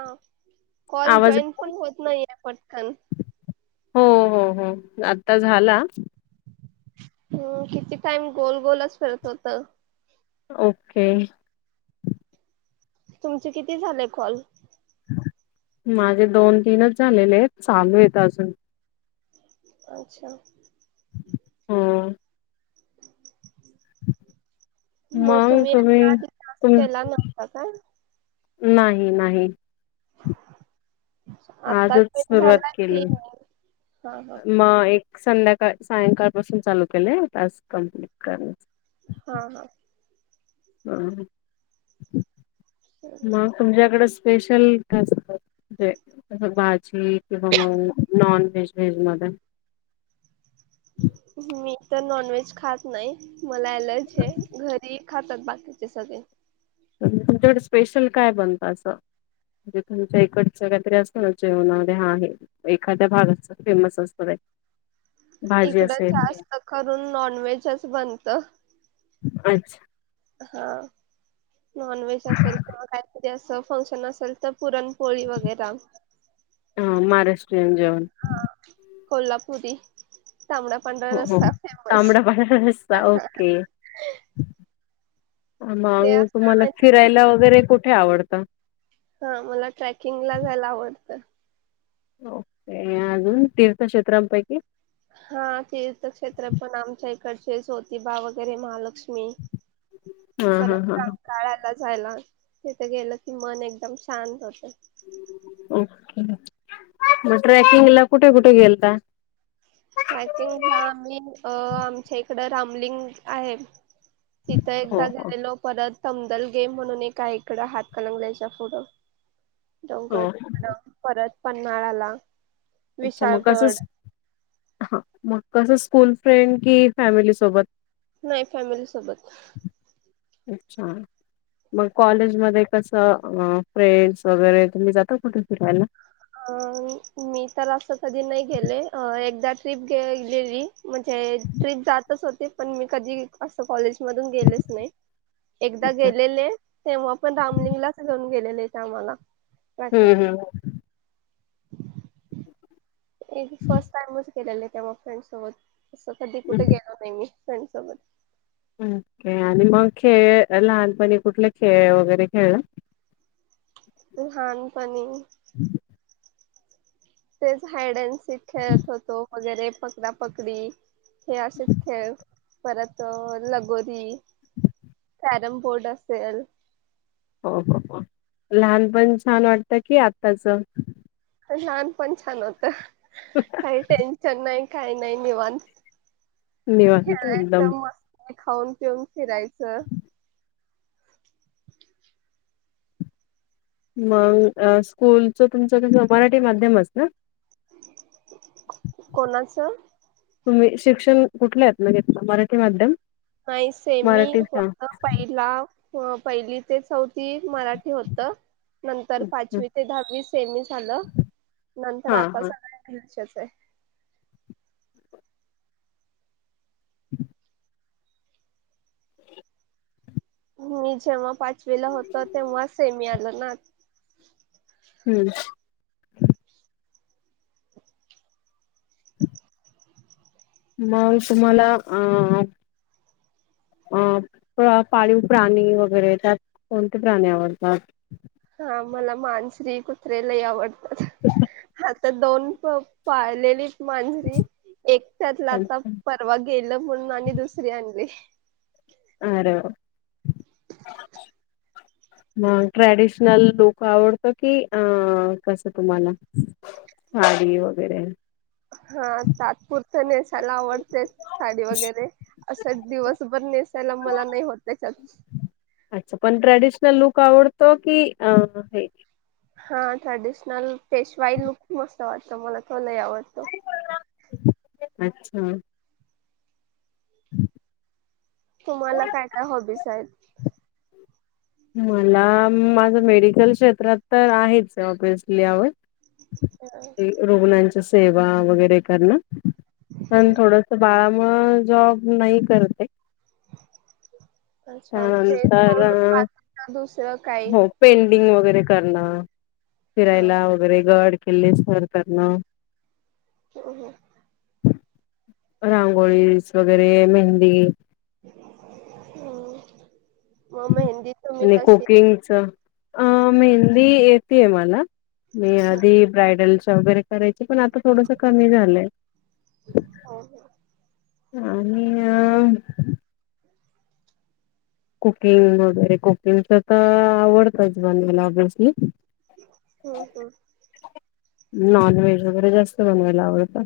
हा कॉल आवाज जॉईन पण होत नाही आहे पटकन. हो हो हो आता झाला. हम्म किती टाइम गोल गोलच फिरत होत. ओके तुमचे किती झालंय कॉल? माझे दोन तीनच झालेले आहेत चालू आहेत अजून अच्छा हम्म मग तुम्ही या आदि काम तुम केला नव्हता का? नाही नाही आत्ताच आजच जॉईन सुरुवात झाला केली की हा हा मग एक संध्याकाळ सायंकाळ पासून चालू केलंय आज कम्प्लीट करण्या हा हा हा मग तुमच्याकड स्पेशल असते भाज ठीक आहे मग नॉन व्हेज व्हेज मध्ये मी तर नॉनव्हेज खात नाही मला एलर्जी आहे घरी खातात बाकीचे सगळे तुमच्याकडे स्पेशल काय बनतात म्हणजे तुमच्या इकडचं काहीतरी असतं ना जेवणामध्ये हा आहे. एखाद्या भागाच फेमस असतं आहे. इकडं जास्त करून नॉनव्हेजच बनत अच्छा हा नॉन व्हेज असेल किंवा काहीतरी असं फंक्शन असेल तर पुरण पोळी वैगरा हा महाराष्ट्रीयन जेवण कोल्हापुरी तांबडा पंढरा हो हो. रसा फेमस तांबडा पांढरा रस्सा ओके ते मग तुम्हाला असता फिरायला वगैरे कुठे आवडतं? हा मला ट्रॅकिंग ला जायला आवडतं. ओके अजून तीर्थक्षेत्रांपैकी? हा तीर्थक्षेत्र पण आमच्या इकडचीच होती ज्योतिबा वगैरे महालक्ष्मी हा हा परत हा हा रंकाळा काळायाला जायला तिथे गेलं की मन एकदम शांत होत. ओके मग ट्रॅकिंग एला कुटे कुटे गेलता ट्रॅकिंग ह आम्ही आमच्या इकडं रामलिंग आहे. तिथं हो एकदा हो गेलेलो परत तमदल गेम म्हणून एक इकडं हात कलंगल्याच्या पुुढं हो डोंगत परत पन्हाळाला अच्छा मग विशाळगड कसं हा मग कसं स्कूल फ्रेंड कि फॅमिली सोबत नाही फॅमिली सोबत अच्छा मग कॉलेज मध्ये कसं फ्रेंड्स वगैरे तुम्ही जाता कुठे फिरायला? अ मी तर असं कधी नाही गेले एकदा ट्रिप गेलेली म्हणजे ट्रीरीप जातंच होते पण मी कधी असं कॉलेज गेले नाही एकदा अच्छा. गेलेले तेव्हा आपण रामलिंगलाच घेऊन गेलेले ते आम्हाला ट्रॅकिंग हम्म हम्म एक फर्स्ट टाइमच गेलेले तेव्हा फ्रेंडसोबत तसं कधी कुठ हम्म. गेलो नाय मी फ्रेंडसोबत हं ओके आणि म खेळ लहानपणी कुठला खेळ वगैरे खेळला लहानपणी- [unintelligible] तेच हायअँड सीक खेळत होतो वगैरे पकडापकडी हे असेच खेळ परत लगोरी कॅरम बोर्ड असेल हो हो हो लहानपण छान वाटतं की आत्ताच लहानपण छान होत काही टेन्शन नाय. काय नाही निवांत निवांत एकदम. खेळायचं मस्त काय खाऊन पिऊन फिरायचं. [unintelligible] [unintelligible] मंग स्कूलच तुमचं कस मराठी माध्यमचं ना कोणाचं? तुम्ही शिक्षण कुठल्या ह्यातन घेतलं मराठी माध्यम नाही सेमी मराठीच हा. फक्त पहिला पहिली ते चौथी मराठी होत. नंतर अच्छा. पाचवी ते दहावी सेमी झालं नंतर हा आता हा. सगळ इंगलिशच हाय. [unintelligible] मी जेव्हा पाचवीला होत तेव्हा सेमी आल ना हम्म [unintelligible] [unintelligible] मग तुम्हाला अ अ प पाळीव प्राणी वगैरे त्यात कोणते प्राणी आवडतात. हा मला मानसरी कुत्रे लय आवड [unintelligible] त्या दोन प पाळलेलीत मांजरी एक त्यातला आता प परवा गेलं म्हणून आणि दुसरी आणली. अरे वा! [unintelligible] मग ट्रॅडिशनल लुक आवडतो की अ कस तुम्हाला साडी वगैरे हा तात्पुरत नेसाला आवडते. साडी वगैरे असं दिवसभर नेसायला मला नाही होत त्याच्यात अच्छा पण ट्रॅडिशनल लुक आवडतो की अ हे हा ट्रेडिशनल पेशवाई लुक मस्त वाटतो, मला तो लय आवडतो. अच्छा. [unintelligible] तुम्हाला काय काय हॉबीस आहेत? मला माझं मेडिकल क्षेत्रात तर आहेच ऑबीयसली आवड अ रुग्णांची सेवा वगैरे करणं पण थोडं त बाळामूळ जॉब नाही करत ये. अच्छा ते त्यानंतर सोडून बाकीचं दुसरं काही हो पेंटिंग वगैरे करणं, ह फिरायला वगैरे गड केिल्ले सर करणं. हूं हूं रांगोळीस वगैरे मेहंदी हम्म म मेहंदीत आणि कुकिंगच अह मेहंदी येतेय मला मी आधी ब्रायडलच्या वगैरे करायची पण आता थोडसं कमी झालंय. हो आणि अ कुकिंग वगैरे कुकिंगच, तर आवडतच बनवायला ऑब्यसली हम्म हम्म. नॉनव्हेज वगैरे जास्त बनवायला आवडत.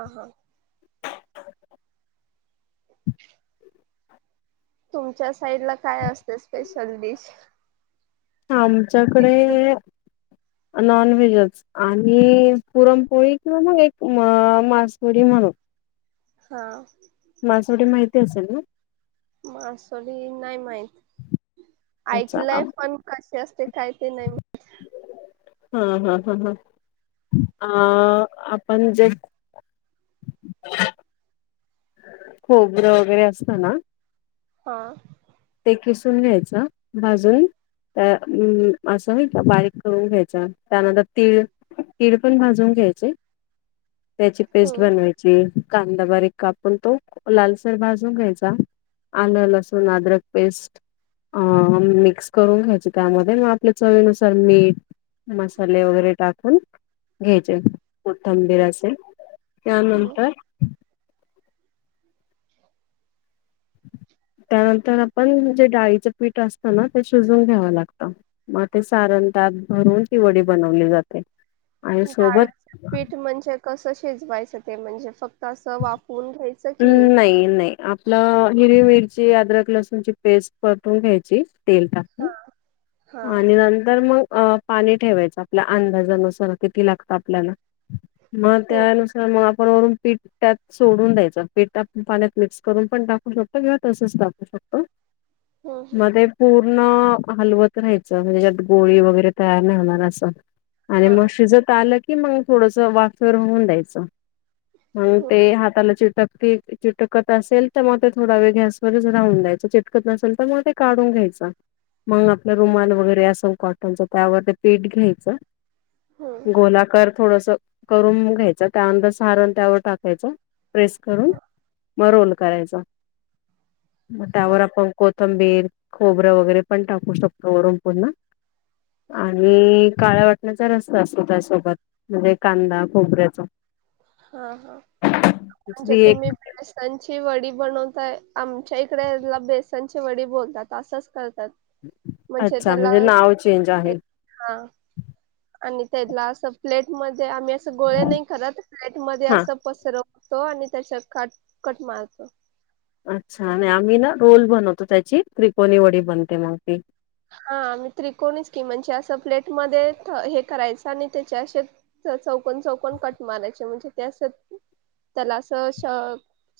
आ हा. तुमच्या साइडला काय असते स्पेशल डिश? आमच्याकडे नॉनव्हेजच आणि पुरणपोळी किंवा मग एक म मासवडी म्हणून हा. मासवडी माहिती असेल ना? मासवडी नाही माहित अच्छा आ आइकलय पण कशी असते काय ते नाही मा हा हा हा हा. अ आपण जे [unintelligible] खोबरं वगैरे असतं ना. हा. ते खिसून घ्यायचं भाजून त्या अम्म असं नाही का बारीक करून घ्यायचं त्यानंतर तीळ तीळ पण भाजून घ्यायचे. [unintelligible] त्याची पेस्ट हम्म बनवायची, कांदा बारीक कापून तो लालसर भाजून घ्यायचा. आलं, लसूण, आद्रक पेस्ट अ मिक्स करून घ्यायची, त्यामध्ये मग आपल्या चवीनुसार मीठ मसाले वगैरे टाकून घ्यायचे कोथंबीर असे त्यानंतर [unintelligible] त्यानंतर आपण जे डाळीचं पीठ असतं ना ते शिजून घ्यावं लागत. मग ते सारण त्यात भरून ती वडी बनवली जाते. आणि डाळीच सोबत पीठ म्हणजे कसं शिजवायचं ते म्हणजे फक्त असं वाफून घ्यायच? हम्म, नाही, नाही आपलं हिरवी, मिरची, आदरक, लसूणची पेस्ट परतून घ्यायची. तेल टाकून हा आणि नंतर मग अ पाणी ठेवायचं आपल्या अंदाजानुसार किती लागतं आपल्याला मग हम्म त्यानुसार तर मग आपण वरून पीठ त्यात सोडून द्यायचं पीठात पाण्यात मिक्स करून पण टाकू शकतो किंवा तसच टा [unintelligible] हम्म हम्म. म ते पूर्ण हलवत त रहायचं गोळी वगैरे तयार नाही होणार अस आणि हा म शिजत आलं की की मग थोडस वाफेर होन द्यायचं मग हम्म ते हाताला चिटक ते चिटकत असेल तर मग ते थोडा वेळ गॅसवरच राहून द्यायच चिटकत नसेल तर मग ते काढून घ्यायच मग रुमाल वगैरे असेल कॉटनच त्यावर ते पीठ घ्यायचं हम्म गोलाकर थोडस करून घ्यायच त्यानंतर सारण त्यावर टाकायच प्रेस करून, हा म रोल करायचा मग त्यावर हा आपण को थंबीर खोबरं वगैरे पण टाकू शकतो वरुन पुन्हा आणि काळ्या वाटण्याचा रस्सा असतो त्यासोबत म्हणजे कांदा, खोबऱ्याचा. हा, हा म्हणजे ती एक तुम्ही वेस त्यांची वडी बनवताय आमच्या इकडे बेसनची वडी बोलतात असंच करतात. म्हणजे अच्छा त्याला नाव चेंज आहे हा आणि त्याला असं प्लेटमध्ये आम्ही असं गोळे नाही करत प्लेट मध्ये हा असं, पसरवतो आणि त्याच्या काट कट मारतो. अच्छा आणि आम्ही ना रोल बनवतो त्याची त्रिकोणी वडी बनते मग ती हा आम्ही त्रिकोणीच की म्हणजे असं प्लेटमध्ये हे करायचं आणि त्याचे असे, चौकन चौकन कट मारायचे म्हणजे ते असं त्याला असं श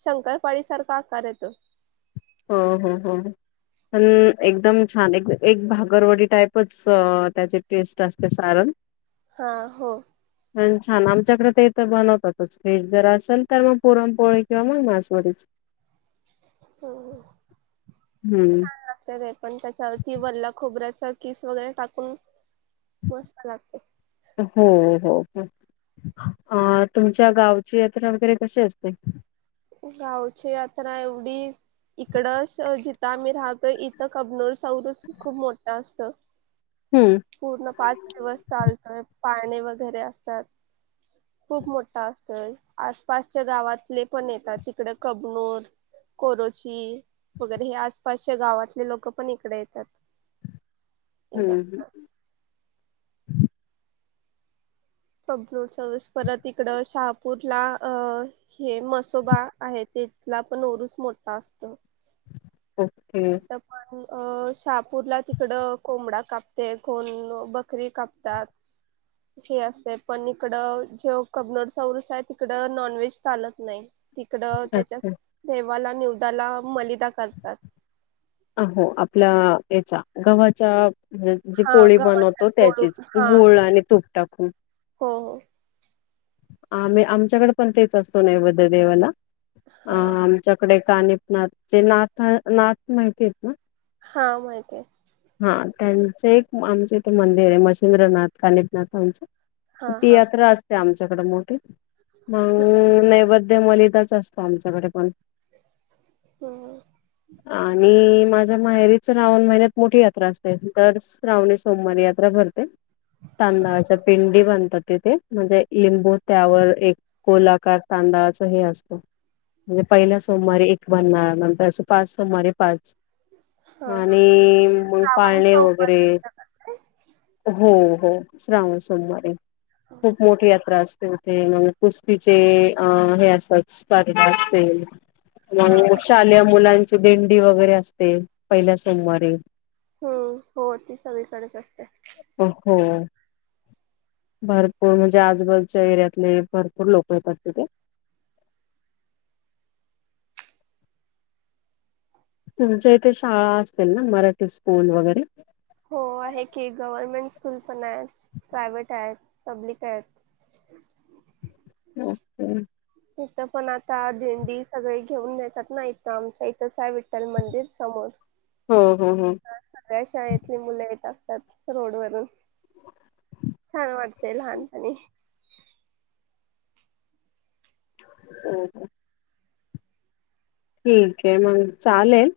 शंकरपाळी सारखा आकार येतो. ह ह ह पण एकदम छान एक एक भागरवडी टाईपच त्याचे टेस्ट असते सारण हा हो पण छान आमच्याकडे ते इथं बनवतातच फेट जर असेल तर मग पुरणपोळी किंवा मग मासवडीच हो हम्म छान लागत र पण त्याच्यावरती वल्ल्या खोबऱ्याचा किस वगैरे टाकून मस्त लागते. हो हो हो अ तुमच्या गावची यात्रा वगैरे कशी असते? गावची यात्रा एवढी इकडं जिथं आम्ही राहतो इथं कबनोरचा उरुस खूप मोठं असतो. हम्म! पूर्ण पाच दिवस चालतोय पाळणे वगैरे असतात. खूप मोठा असतोय आसपासच्या गावातले पण येतात तिकडे कबनूर कोरोची वगैरे हे आसपासच्या गावातले लोक पण इकडे येतात. हम हम कपलोड सर्स [unintelligible] परत इकडं शहापूरला अ हे मसोबा आहे तिथला पण ऊरूस मोठा असतो. ओके आता पण अ शहापूरला तिकड कोंबडा कापते कोन बकरी कापतात. ह असते पण इकड जे कबनोरचाौरस आहे तिकड नॉन व्हेज चालत नाही. तिकड त्याच्या अच्छा. देवाला नि्यवदाला मलिदा करतात. अ हो आपल्या याचा गव्हाच्या जी हा पोळी गव्हाच्या बनवतो त्याचीच फोडून हा गुळ आणि तुप टाकून हो हो! आम्ही आमच्याकडे पण तेच असतो नाही नैवैध देवाला अ हा च्याकडे काणीप नात चेनात माहितीेत ना, हा माहिती आहे हा त्यांचं एक आमच इथे मंदिर आहे मसेिंद्रनाथ कालपनाथ आमचं. हा हा तियात्रा असते आमच्याकडे मोठी मग नैवेद्य मलिदाच असते. आमच्याकडे पण हम आणि माझ्या मायरीच लावण महिन्यात मोठी यात्रा असते तर श्रवणे सोमवारी यात्रा भरते. तांदळाच्या पिंडी बनतात तिथे म्हणजे लिंबू त्यावर एक कोलाकार तांदळाच हे असत. म्हणजे पहिला सोमवारे एक बनणार नंतर असं पाच सोमवारे पाच हा आणि मग श्रावण पाळणे वगैरे सोमवारी असतं का ते हो हो श्रावण सोमवारी खूप मोठी यात्रा असते. ते कुस्तीचे अ हे असतात पार असतील. हा मग हा शालेय मुलांची दिंडी वगैरे असते पहिल्या सोमवारीे हम्म हो ती सगळीकडेच असते. अ हो भरपूर म्हणजे आजबाजूच्या एरियातले भरपूर लोक येतात तिथे. तुमच्या इथे शाळा असतील ना मराठी स्कूल वगैरे. हो आहे की गव्हर्मेंट स्कूल पण आहेत प्रायव्हेट आहेत पब्लिक आहेत. ह् हम इथं पण आता दिंडी सगळे घेऊन येतात ना इथं आमच्या इथंच आहे विठ्ठल मंदिर समोर. हो हो हो हा सगळ्या शाळेतली मुलं येत असतात. रोड वरून छान वाटतेय लहानपणी. हो हो ठीक आहे मग चालेल